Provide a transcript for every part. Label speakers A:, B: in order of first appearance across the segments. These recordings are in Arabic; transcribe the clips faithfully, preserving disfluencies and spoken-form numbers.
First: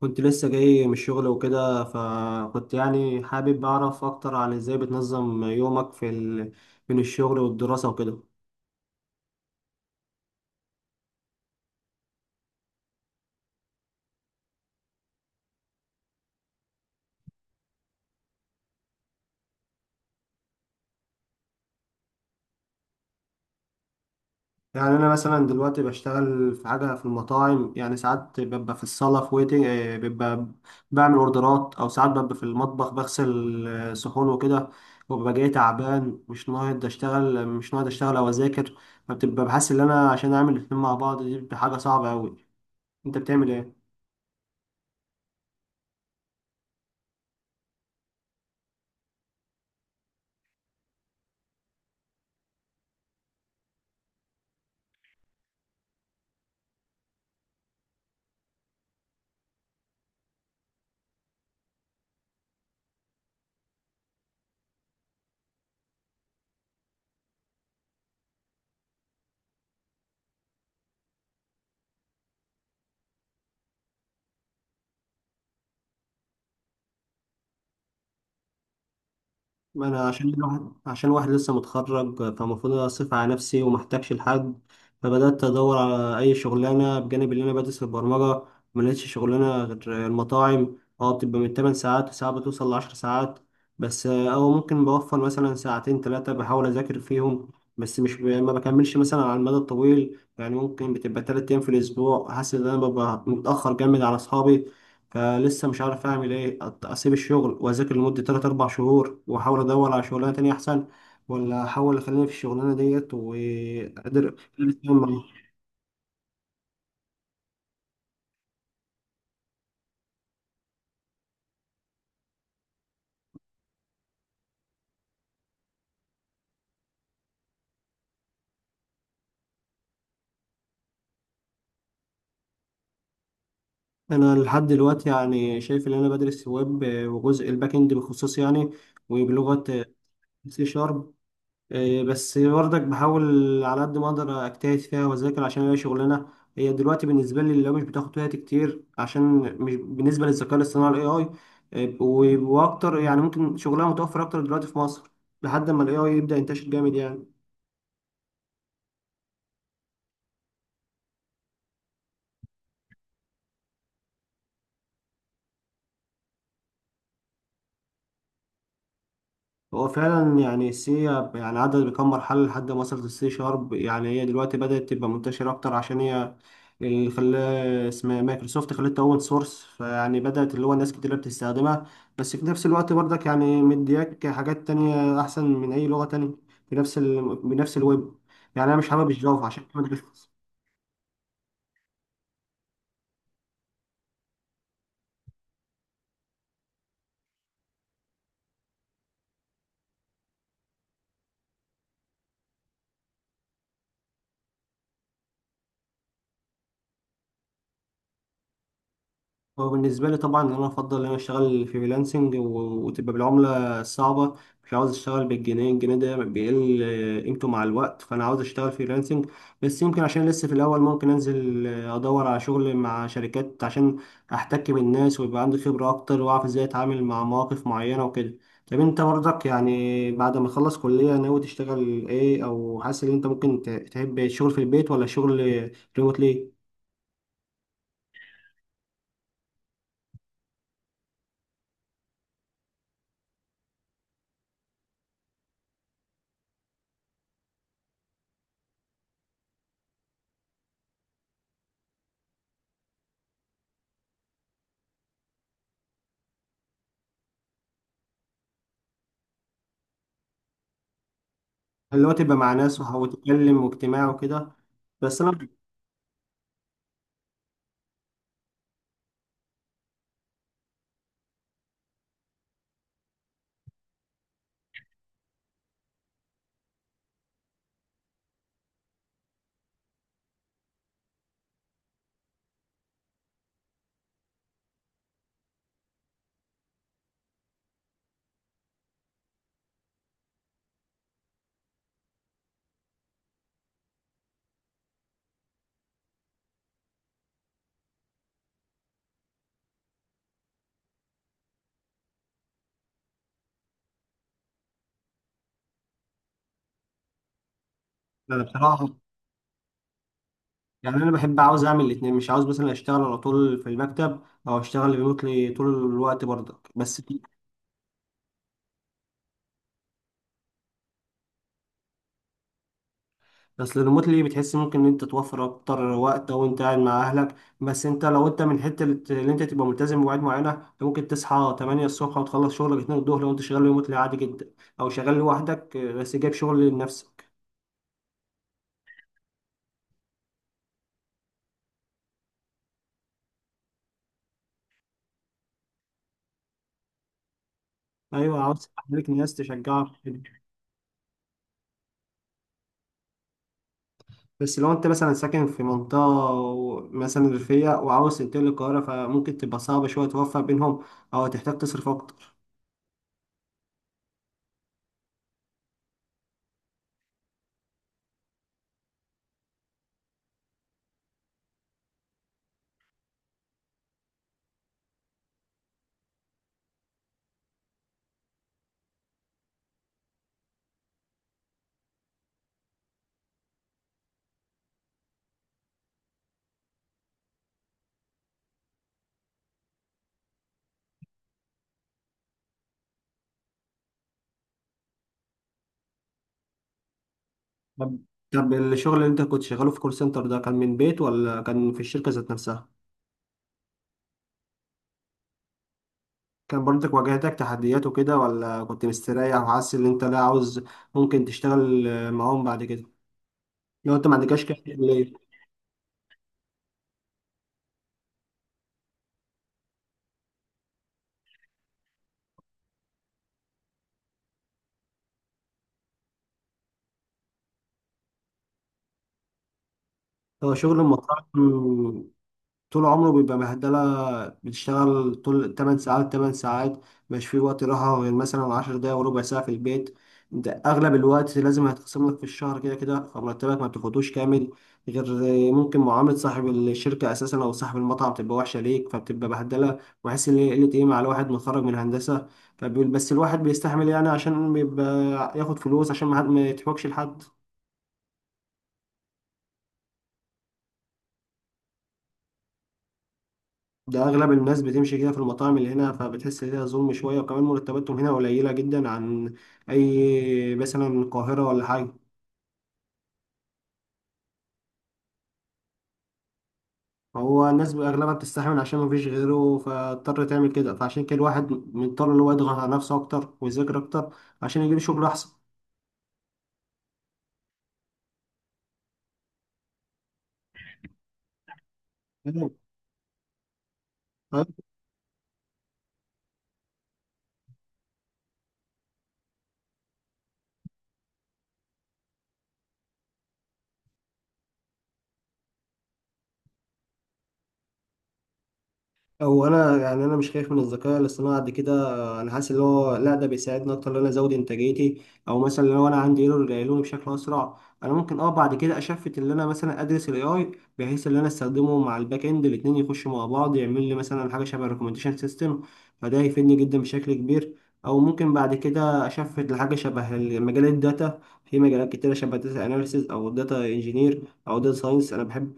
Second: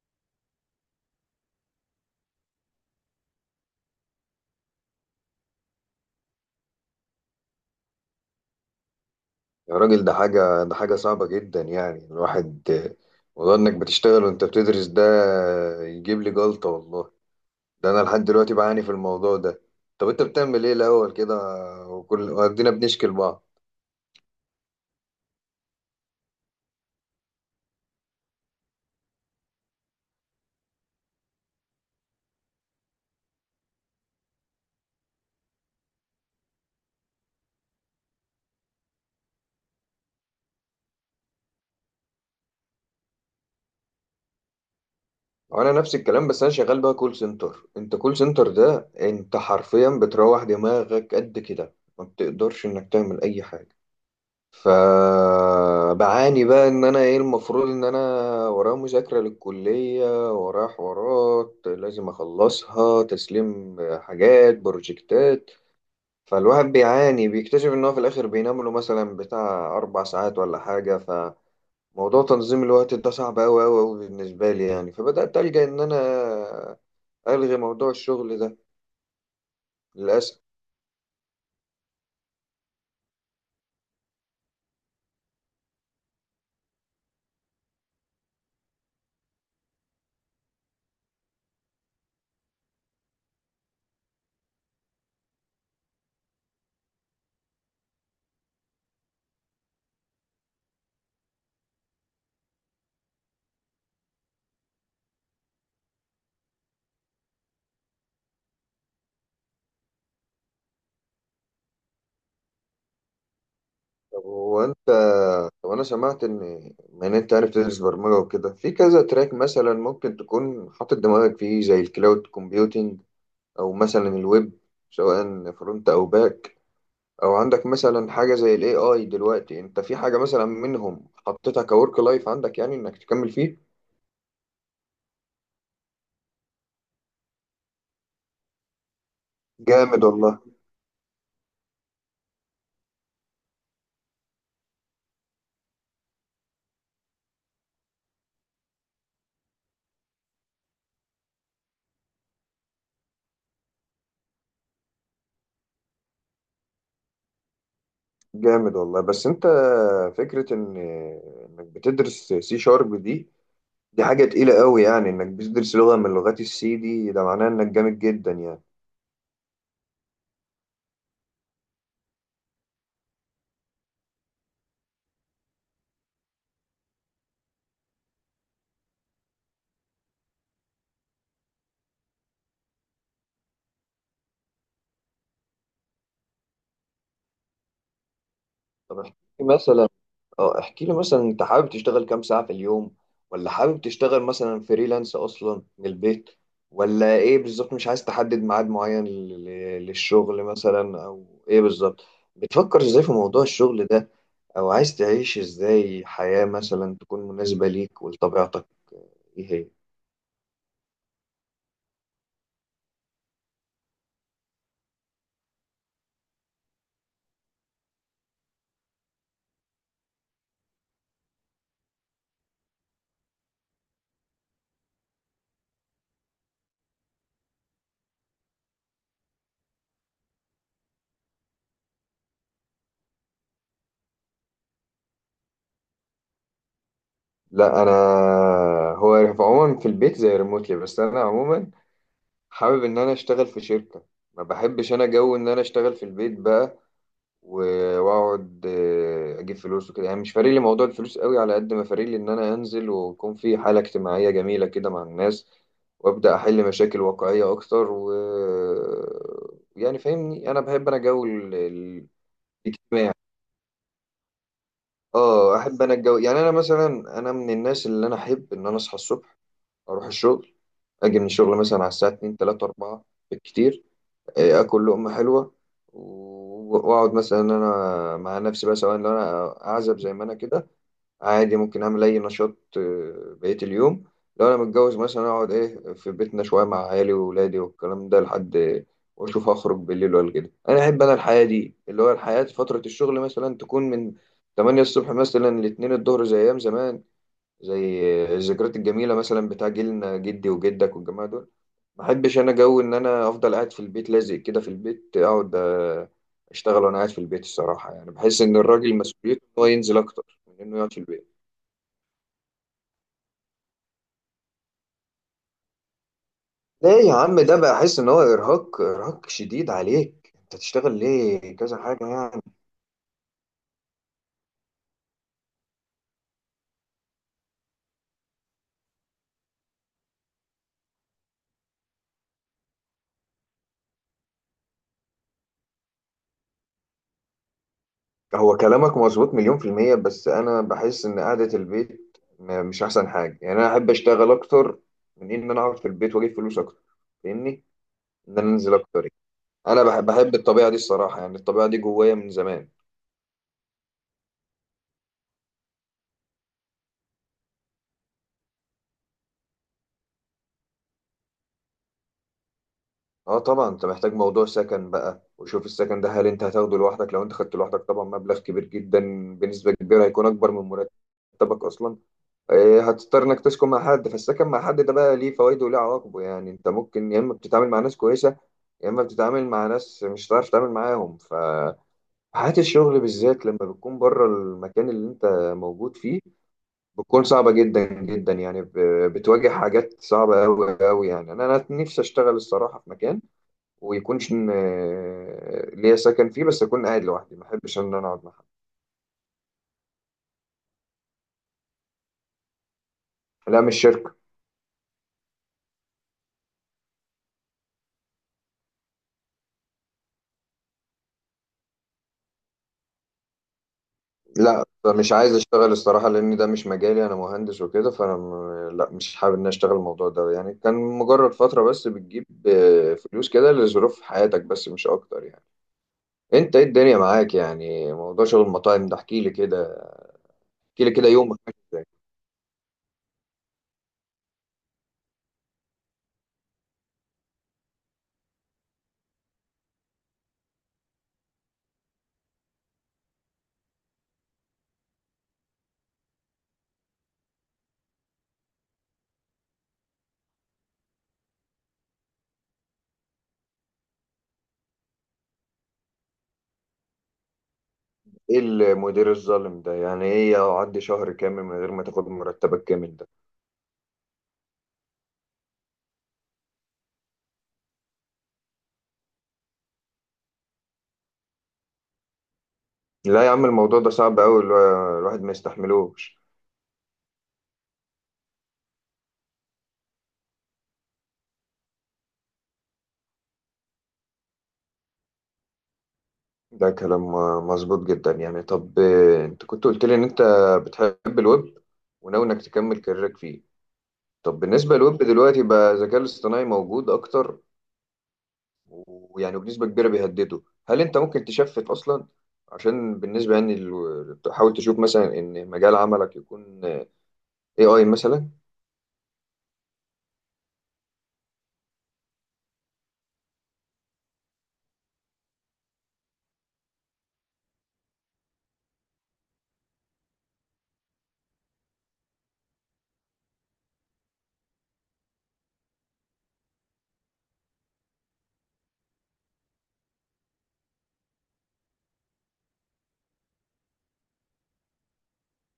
A: كنت لسه جاي من الشغل وكده فكنت يعني حابب أعرف أكتر عن إزاي بتنظم يومك في ال... بين الشغل والدراسة وكده.
B: يا راجل ده حاجة ده حاجة صعبة جدا، يعني الواحد موضوع انك بتشتغل وانت بتدرس ده يجيب لي جلطة والله. ده انا لحد دلوقتي بعاني في الموضوع ده. طب انت بتعمل ايه الاول كده؟ وكل وادينا بنشكل بعض.
A: يعني أنا مثلا دلوقتي بشتغل في حاجة في المطاعم، يعني ساعات ببقى في الصالة في ويتنج، آه، ببقى بعمل أوردرات، أو ساعات ببقى في المطبخ بغسل آه، صحون وكده، وببقى جاي تعبان، مش ناقد أشتغل، مش ناقد أشتغل أو أذاكر. فبتبقى بحس إن أنا عشان أعمل الاتنين مع بعض دي بتبقى حاجة صعبة أوي. أنت بتعمل إيه؟
B: وانا نفس الكلام، بس انا شغال بقى كول سنتر. انت كول سنتر ده انت حرفيا بتروح دماغك قد كده، ما بتقدرش انك تعمل اي حاجة. فبعاني بقى ان انا ايه المفروض ان انا ورايا مذاكرة للكلية، ورايا حوارات لازم اخلصها، تسليم حاجات بروجكتات. فالواحد بيعاني، بيكتشف ان هو في الاخر بينام له مثلا بتاع اربع ساعات ولا حاجة. فموضوع تنظيم الوقت ده صعب اوي اوي اوي بالنسبة لي، يعني فبدأت ألجأ ان انا الغي موضوع الشغل ده.
A: ما انا عشان
B: للأسف.
A: الواحد عشان واحد لسه متخرج، فالمفروض اصرف على نفسي ومحتاجش لحد. فبدات ادور على اي شغلانه بجانب اللي انا بدرس، البرمجه. ما لقيتش شغلانه غير المطاعم، اه بتبقى من 8 ساعات وساعات بتوصل ل 10 ساعات، بس آه، او ممكن بوفر مثلا ساعتين ثلاثه بحاول اذاكر فيهم. بس مش ب... ما بكملش مثلا على المدى الطويل، يعني ممكن بتبقى 3 ايام في الاسبوع حاسس ان انا ببقى متاخر جامد على اصحابي. فلسه مش عارف اعمل ايه، أت- اسيب الشغل واذاكر لمده تلات 4 شهور واحاول ادور على شغلانه تانية احسن، ولا احاول اخليني في الشغلانه ديت
B: طب
A: وقادر.
B: هو انت طب انا سمعت ان من انت عارف تدرس برمجه وكده في كذا تراك، مثلا ممكن تكون حاطط دماغك فيه زي الكلاود كومبيوتنج، او مثلا الويب، سواء فرونت او باك، او عندك مثلا حاجه زي الاي اي. دلوقتي انت في حاجه مثلا منهم حطيتها كورك لايف عندك، يعني انك تكمل فيه؟
A: انا لحد دلوقتي يعني شايف ان انا بدرس ويب، وجزء الباك اند بخصوص يعني، وبلغه
B: جامد والله.
A: سي شارب. إيه، بس برضك بحاول على قد ما اقدر اجتهد فيها واذاكر، عشان هي شغلانه هي دلوقتي بالنسبه لي لو مش بتاخد وقت كتير، عشان مش بالنسبه للذكاء الاصطناعي الاي اي. إيه، و- واكتر، يعني ممكن شغلها متوفر اكتر دلوقتي في مصر لحد ما الاي اي يبدا ينتشر جامد يعني.
B: جامد والله، بس انت فكره ان انك بتدرس سي شارب دي، دي حاجه تقيله قوي، يعني انك بتدرس لغه من لغات السي دي ده معناه انك جامد جدا يعني.
A: هو فعلا يعني السي يعني عدت بكم مرحلة لحد ما وصلت السي شارب، يعني هي دلوقتي بدأت تبقى منتشرة أكتر، عشان هي اللي خلاه اسمها مايكروسوفت خلتها أوبن سورس، فيعني بدأت اللي هو ناس كتير بتستخدمها. بس في نفس الوقت برضك يعني مدياك حاجات تانية أحسن من أي لغة تانية في نفس ال... بنفس الويب. يعني أنا مش
B: طب
A: حابب
B: احكي
A: الجافا عشان
B: مثلا
A: كده.
B: اه احكي لي مثلا، انت حابب تشتغل كام ساعة في اليوم؟ ولا حابب تشتغل مثلا فريلانس اصلا من البيت؟ ولا ايه بالظبط؟ مش عايز تحدد ميعاد معين لل- للشغل مثلا؟ او ايه بالظبط؟ بتفكر ازاي في موضوع الشغل ده؟ او عايز تعيش ازاي حياة مثلا تكون مناسبة ليك ولطبيعتك؟ ايه هي
A: هو بالنسبة لي طبعا أنا أفضل إن أنا أشتغل فريلانسنج، و- وتبقى بالعملة الصعبة. مش عاوز أشتغل بالجنيه، الجنيه ده بيقل آه، قيمته مع الوقت، فأنا عاوز أشتغل فريلانسنج. بس يمكن عشان لسه في الأول ممكن أنزل، آه، أدور على شغل مع شركات، عشان أحتك بالناس ويبقى عندي خبرة أكتر وأعرف إزاي أتعامل مع مواقف معينة وكده. طب أنت برضك يعني بعد ما تخلص كلية ناوي تشتغل إيه، أو حاسس إن أنت ممكن ت- تحب الشغل في البيت ولا شغل ريموتلي؟
B: لا انا، هو في عموما في البيت زي ريموتلي، بس انا عموما حابب ان انا اشتغل في شركة. ما بحبش انا جو ان انا اشتغل في البيت بقى، و- واقعد آه، اجيب فلوس وكده. يعني مش فارق لي موضوع الفلوس قوي على قد ما فارق لي ان انا انزل، ويكون في حالة اجتماعية جميلة كده مع الناس، وابدا احل مشاكل واقعية اكتر و، يعني فاهمني؟ انا بحب انا جو ال-
A: اللي
B: ال-
A: هو تبقى مع ناس وه-
B: الاجتماع.
A: وتتكلم واجتماع وكده. بس انا،
B: اه احب انا الجو. يعني انا مثلا انا من الناس اللي انا احب ان انا اصحى الصبح، اروح الشغل، اجي من الشغل مثلا على الساعة اتنين تلاتة اربعة بالكتير. إيه، اكل لقمه حلوه، و- واقعد مثلا إن انا مع نفسي بقى، سواء لو انا اعزب زي ما انا كده، عادي ممكن اعمل اي نشاط آه، بقيه اليوم. لو انا متجوز مثلا اقعد ايه في بيتنا شويه مع عيالي واولادي والكلام ده لحد، واشوف هخرج بالليل ولا كده. انا احب انا الحياه دي، اللي هو الحياه في فتره الشغل مثلا تكون من تمانية الصبح مثلا ل اتنين الظهر، زي ايام زمان، زي الذكريات الجميله مثلا بتاع جيلنا، جدي وجدك والجماعه دول. ما بحبش انا جو ان انا افضل قاعد في البيت، لازق كده في البيت اقعد، آه، اشتغل وانا قاعد في البيت الصراحه، يعني بحس
A: أنا
B: ان
A: بصراحه
B: الراجل مسؤوليته ان هو ينزل اكتر من انه يقعد
A: يعني
B: في
A: انا
B: البيت.
A: بحب، عاوز اعمل الاثنين، مش عاوز مثلا اشتغل على طول في المكتب او اشتغل ريموتلي طول الوقت برضك بس.
B: ليه يا عم ده؟ بقى احس ان هو ارهاق، ارهاق شديد عليك، انت تشتغل ليه كذا حاجه يعني؟
A: بس الريموتلي بتحس ممكن ان انت توفر اكتر وقت او انت قاعد مع اهلك، بس انت لو انت من حته اللي انت تبقى ملتزم بمواعيد معينه، أنت ممكن تصحى 8 الصبح وتخلص شغلك 2 الظهر لو انت شغال ريموتلي عادي جدا، او شغال لوحدك بس جايب شغل لنفسك.
B: هو كلامك مظبوط مليون في الميه، بس انا بحس ان قعده البيت م- مش احسن حاجه. يعني انا احب اشتغل اكتر من ان انا اقعد في البيت واجيب فلوس اكتر، فاهمني؟ ان
A: ايوه،
B: انا
A: عاوز
B: انزل اكتر
A: تخليك
B: يعني.
A: ناس
B: انا
A: تشجعك.
B: بحب بحب الطبيعه دي الصراحه، يعني الطبيعه دي جوايا من زمان.
A: بس لو انت مثلا ساكن في منطقة و- مثلا ريفية وعاوز تنتقل للقاهرة، فممكن تبقى صعبة شوية توفق بينهم، أو هتحتاج تصرف أكتر.
B: اه طبعا، انت محتاج موضوع سكن بقى، وشوف السكن ده هل انت هتاخده لوحدك؟ لو انت خدته لوحدك طبعا مبلغ كبير جدا، بنسبة كبيرة هيكون اكبر من مرتبك اصلا. آه، هتضطر انك تسكن مع حد. فالسكن مع حد ده بقى ليه فوائده وليه عواقبه، يعني انت ممكن يا اما بتتعامل مع ناس كويسة، يا اما بتتعامل مع ناس مش هتعرف تتعامل معاهم. فحياة الشغل بالذات لما بتكون بره المكان اللي انت موجود فيه بتكون صعبة جدا جدا، يعني ب- بتواجه حاجات صعبة أوي أوي. يعني أنا أنا نفسي أشتغل الصراحة في مكان ويكونش م- آه، ليا سكن فيه، بس اكون قاعد لوحدي، ما احبش ان
A: طب
B: انا اقعد مع حد.
A: طب الشغل اللي انت كنت شغاله في كول سنتر ده كان من بيت ولا كان في الشركة ذات نفسها؟
B: لا مش شركه.
A: كان برضك واجهتك تحديات وكده ولا كنت مستريح وحاسس ان انت لا عاوز، ممكن تشتغل معاهم بعد كده؟ لو انت ما عندكش كده
B: لا مش
A: ليه؟
B: عايز اشتغل الصراحه، لان ده مش مجالي، انا مهندس وكده. فانا م- لا مش حابب ان أنا اشتغل الموضوع ده، يعني كان مجرد فتره بس بتجيب آه، فلوس كده لظروف حياتك بس، مش اكتر يعني. انت ايه الدنيا معاك؟ يعني موضوع شغل المطاعم ده احكي لي كده،
A: هو شغل
B: احكي لي كده،
A: المطاعم
B: يومك ماشي إزاي؟
A: طول عمره بيبقى بهدلة، بتشتغل طول 8 ساعات 8 ساعات، مش في وقت راحة غير مثلا 10 دقايق وربع ساعة في البيت. انت اغلب الوقت لازم هيتقسم لك في الشهر كده كده، فمرتبك ما بتاخدوش كامل، غير ممكن معاملة صاحب الشركة اساسا او صاحب المطعم تبقى وحشة ليك فبتبقى بهدلة، وحاسس ان هي قلة قيمة على واحد متخرج من هندسة. فبيقول بس الواحد بيستحمل يعني، عشان بيبقى ياخد فلوس، عشان ما حد- ما يتحوكش لحد.
B: ايه المدير الظالم ده يعني؟ ايه اقعد شهر كامل من غير ما تاخد مرتبك كامل ده؟
A: ده اغلب الناس بتمشي كده في المطاعم اللي هنا، فبتحس ان هي ظلم شويه، وكمان مرتباتهم هنا قليله جدا عن اي مثلا القاهره ولا حاجه.
B: لا يا عم الموضوع ده صعب أوي، الوا- الواحد ما يستحملوش.
A: هو الناس اغلبها بتستحمل عشان مفيش غيره فاضطر تعمل كده، فعشان كده الواحد مضطر ان هو يضغط على نفسه اكتر ويذاكر اكتر عشان يجيب شغل احسن.
B: ده كلام م- مظبوط جدا يعني. طب آه، أنت كنت قلت لي إن أنت بتحب الويب وناوي إنك
A: أيوة.
B: تكمل كاريرك فيه. طب بالنسبة للويب دلوقتي بقى الذكاء الاصطناعي موجود أكتر، ويعني بنسبة كبيرة بيهدده. هل أنت ممكن تشفت أصلا؟ عشان بالنسبة يعني، ال- تحاول تشوف مثلا إن مجال عملك يكون آه، إيه آي مثلا؟
A: هو انا يعني انا مش خايف من الذكاء الاصطناعي قد كده، انا حاسس ان هو لا، ده بيساعدني اكتر ان انا ازود انتاجيتي، او مثلا لو انا عندي ايرور يلاقوني بشكل اسرع. انا ممكن اه بعد كده اشفت ان انا مثلا ادرس الاي اي، بحيث ان انا استخدمه مع الباك اند الاتنين يخشوا مع بعض، يعمل لي مثلا حاجه شبه ريكومنديشن سيستم، فده هيفيدني جدا بشكل كبير. او ممكن بعد كده اشفت لحاجه شبه مجال الداتا، في مجالات كتيره شبه داتا اناليسيز او داتا انجينير او داتا ساينس، انا بحب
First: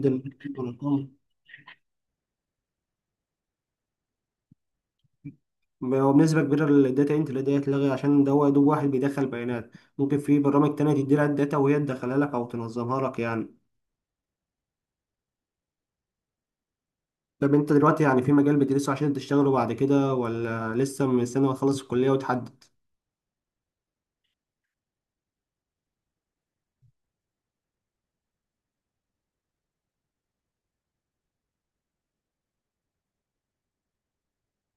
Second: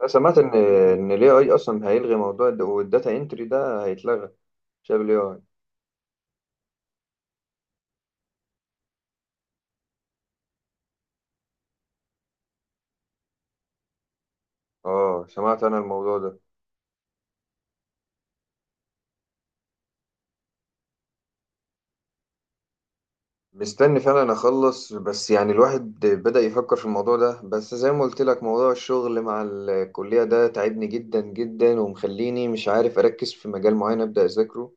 B: أنا سمعت إن إن ال اي اي أصلا هيلغي موضوع الد- والداتا انتري، ده هيتلغى بسبب ال اي اي.
A: هو بنسبة كبيرة الداتا انتر دي هتلغي، عشان ده هو يا دوب واحد بيدخل بيانات، ممكن في برامج تانية تدي لها الداتا وهي تدخلها لك أو تنظمها لك يعني.
B: اه سمعت انا الموضوع ده.
A: طب انت دلوقتي يعني في مجال بتدرسه عشان تشتغله بعد كده ولا لسه مستني ما تخلص الكلية وتحدد؟
B: مستني فعلا اخلص، بس يعني الواحد بدأ يفكر في الموضوع ده، بس زي ما قلت لك موضوع الشغل مع الكلية ده تعبني جدا جدا، ومخليني مش عارف اركز في مجال معين ابدأ اذاكره.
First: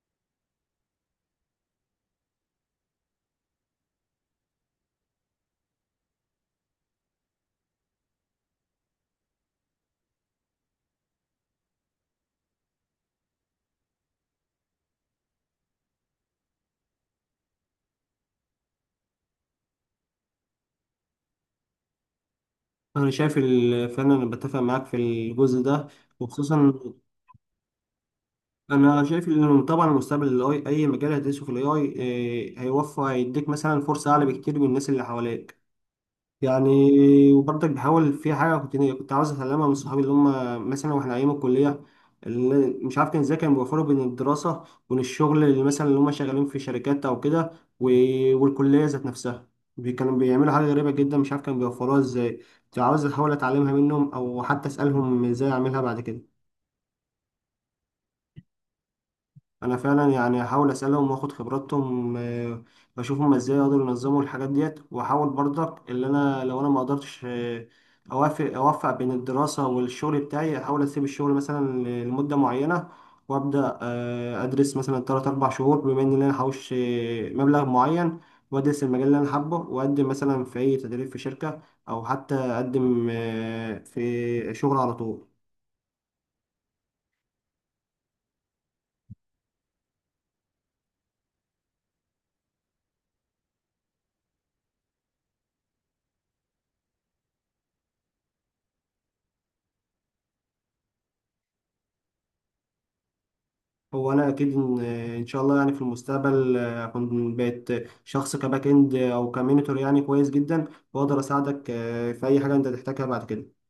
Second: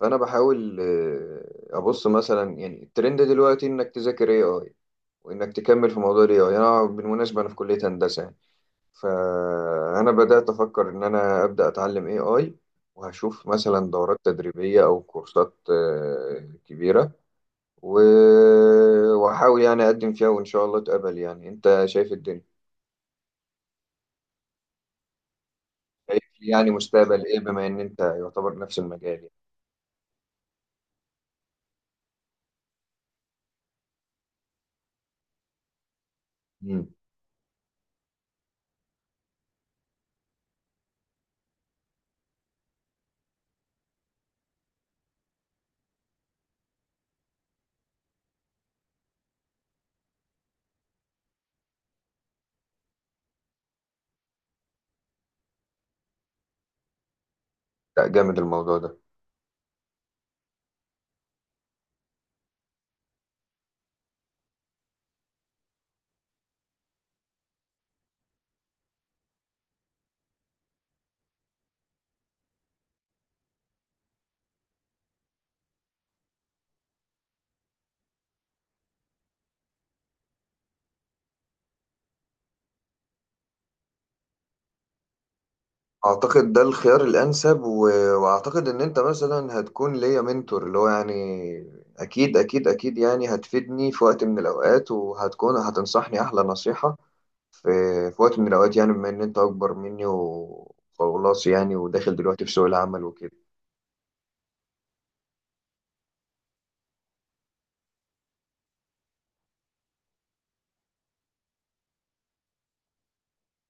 B: فانا بحاول آه، ابص مثلا، يعني الترند دلوقتي انك تذاكر اي اي، وانك تكمل في موضوع الاي اي. انا بالمناسبة انا في كلية هندسة يعني، فانا بدأت افكر ان انا ابدأ اتعلم اي اي، وهشوف مثلا دورات تدريبية او كورسات آه، كبيرة، و- وأحاول يعني أقدم فيها، وإن شاء الله أتقبل. يعني أنت شايف الدنيا،
A: أنا شايف ال- فعلا أنا بتفق معاك في الجزء ده،
B: شايف لي يعني
A: وخصوصا
B: مستقبل إيه؟ بما إن أنت يعتبر نفس
A: أنا
B: المجال
A: شايف
B: يعني.
A: إن طبعا المستقبل ال إيه آي، أي مجال هتدرسه في ال إيه آي إيه، هيوفر، هيديك مثلا فرصة أعلى بكتير من الناس اللي حواليك.
B: مم.
A: يعني، وبرضك بحاول في حاجة كنت كنت عاوز أتعلمها من صحابي، اللي هم مثلا وإحنا أيام الكلية، اللي مش عارف كان إزاي كانوا بيوفروا بين الدراسة وبين الشغل، اللي مثلا اللي هم شغالين في شركات أو كده، و- والكلية ذات نفسها، بي- كانوا بيعملوا حاجة غريبة جدا، مش عارف كانوا بيوفروها إزاي، كنت عاوز أحاول أتعلمها منهم أو حتى أسألهم إزاي أعملها بعد كده.
B: لا جامد الموضوع ده.
A: انا فعلا يعني هحاول اسالهم واخد خبراتهم، آه، واشوف هما ازاي يقدروا ينظموا الحاجات ديت، واحاول برضك اللي انا لو انا ما قدرتش، آه، اوافق اوفق بين الدراسه والشغل بتاعي، احاول اسيب الشغل مثلا لمده معينه، وابدا آه، ادرس مثلا تلات 4 شهور، بما ان انا هحوش آه، مبلغ معين، وادرس المجال اللي انا حابه، واقدم مثلا في اي تدريب في شركه، او حتى اقدم آه، في شغل على طول.
B: أعتقد ده الخيار الأنسب، و... وأعتقد إن أنت مثلا هتكون ليا منتور، اللي هو يعني أكيد أكيد أكيد يعني، هتفيدني في وقت من الأوقات، وهتكون هتنصحني أحلى نصيحة في... في وقت من الأوقات، يعني بما إن أنت أكبر مني وخلاص، يعني وداخل دلوقتي في سوق العمل وكده.
A: هو انا اكيد ان إن شاء الله يعني في المستقبل آه، اكون بقيت شخص كباك اند او كمينيتور يعني كويس جدا، واقدر اساعدك آه، في اي حاجه انت تحتاجها بعد كده.